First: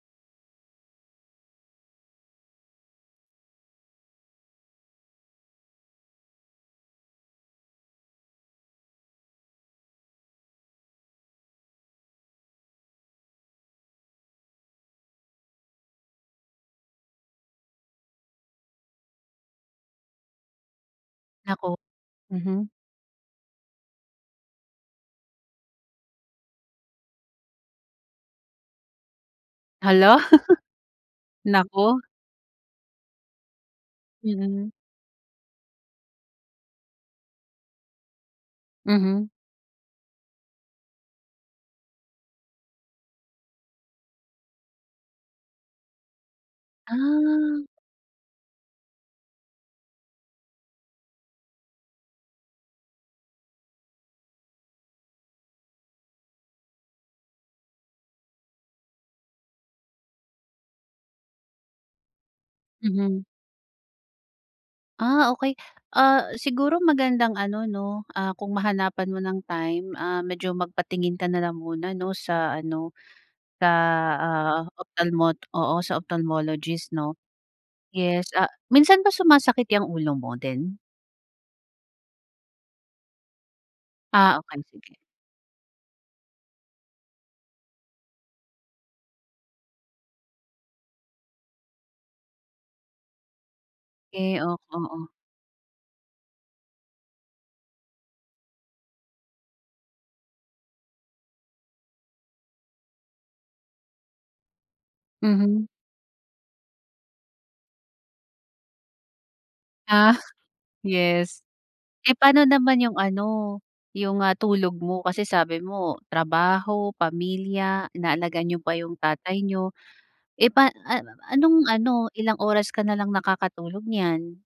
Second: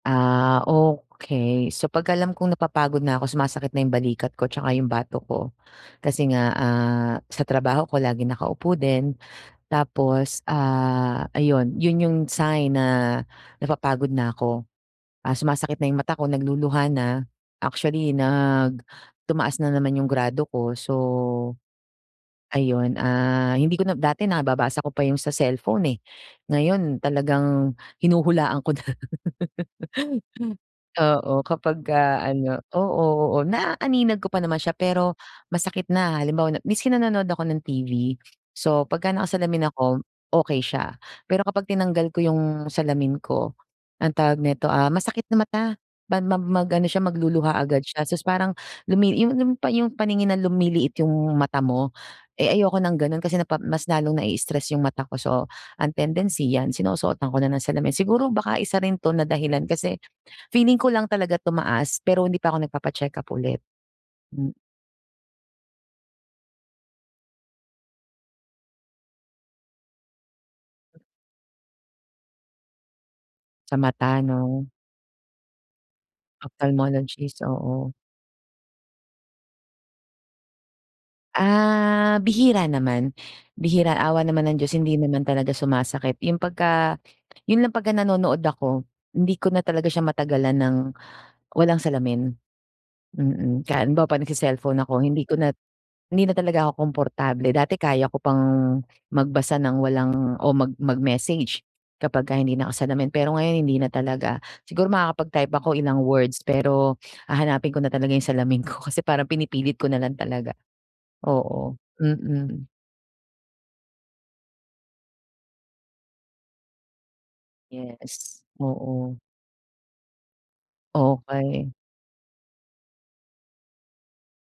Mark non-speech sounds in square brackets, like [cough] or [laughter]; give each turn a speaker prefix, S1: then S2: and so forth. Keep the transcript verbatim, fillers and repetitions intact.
S1: Ah, okay. So, pag-alam kong napapagod na ako, sumasakit na 'yong balikat ko 'tsaka 'yong batok ko, kasi nga, ah, sa trabaho ko laging nakaupo din. Tapos, ah, ayun 'yon 'yong sign na napapagod na ako, ah, sumasakit na 'yong mata ko, nagluluha na. Actually, nag tumaas na naman 'yong grado ko, so,
S2: Naku mhm.
S1: ayun, ah, hindi ko na dati nababasa ko pa 'yong sa cellphone, eh, ngayon talagang hinuhulaan ko na. [laughs]
S2: Hala! [chuckles]
S1: Oo,
S2: Naku.
S1: kapagka ano, oo, oo, naaaninag ko pa naman
S2: Mm.
S1: siya pero, masakit na, halimbawa na maski nanonood ako ng T-V. So, pagka
S2: Mhm.
S1: nakasalamin ako, okay siya, pero kapag tinanggal ko 'yong salamin ko, anong tawag nito, ah, masakit na mata, man mam mag-ano siya magluluha
S2: Ah.
S1: agad siya, sus parang lumi 'yong 'yong pa 'yong paningin na lumiliit 'yong mata mo. Eh, ayoko ng gano'n kasi napa mas lalong nai-stress 'yong mata ko, so, ang tendency 'yan sinusuotan ko na ng salamin. Siguro, baka isa rin 'to na dahilan kasi, feeling ko lang talaga tumaas pero hindi pa ako nagpapa-check
S2: Mhm.
S1: up ulit. M
S2: Ah, okay. Ah, siguro magandang ano, 'no, ah, kung mahanapan mo ng time. Ah, medyo magpatingin ka na lang muna, 'no, sa ano, sa,
S1: Sa mata,
S2: ah,
S1: 'no.
S2: opthalmo oo, sa opthalmologist, 'no.
S1: Ophthalmologist, oo.
S2: Yes, ah, minsan ba sumasakit 'yang ulo mo din?
S1: Ah, bihira naman. Bihira, awa
S2: Ah,
S1: naman ng
S2: okay.
S1: Diyos,
S2: Sige.
S1: hindi naman talaga sumasakit 'yong pagka 'yon lang pagka nanonood ako, hindi ko na talaga siya matagalan ng walang salamin. Mm, ka halimbawa kapag
S2: 'Key, ok
S1: nagse-cellphone ako
S2: oo.
S1: hindi ko na hindi na talaga ako komportable. Dati kaya ko pang magbasa ng walang o mag mag-message, kapagka hindi nakasalamin. Pero ngayon, hindi na talaga, siguro makakapag-type
S2: Mhm.
S1: ako ilang words pero hahanapin ko na talaga 'yong salamin ko kasi parang pinipilit ko na
S2: Ah,
S1: lang talaga.
S2: [scoffs] yes.
S1: Oo,
S2: Eh, pa'no
S1: Mm.
S2: naman 'yong ano, 'yong, ah, tulog mo kasi sabi mo trabaho, pamilya,
S1: Yes,
S2: inaalagaan niyo pa 'yong
S1: oo.
S2: tatay niyo. Eh, pa an mama anong
S1: Okay.
S2: ano, ilang oras ka na lang nakakatulog niyan?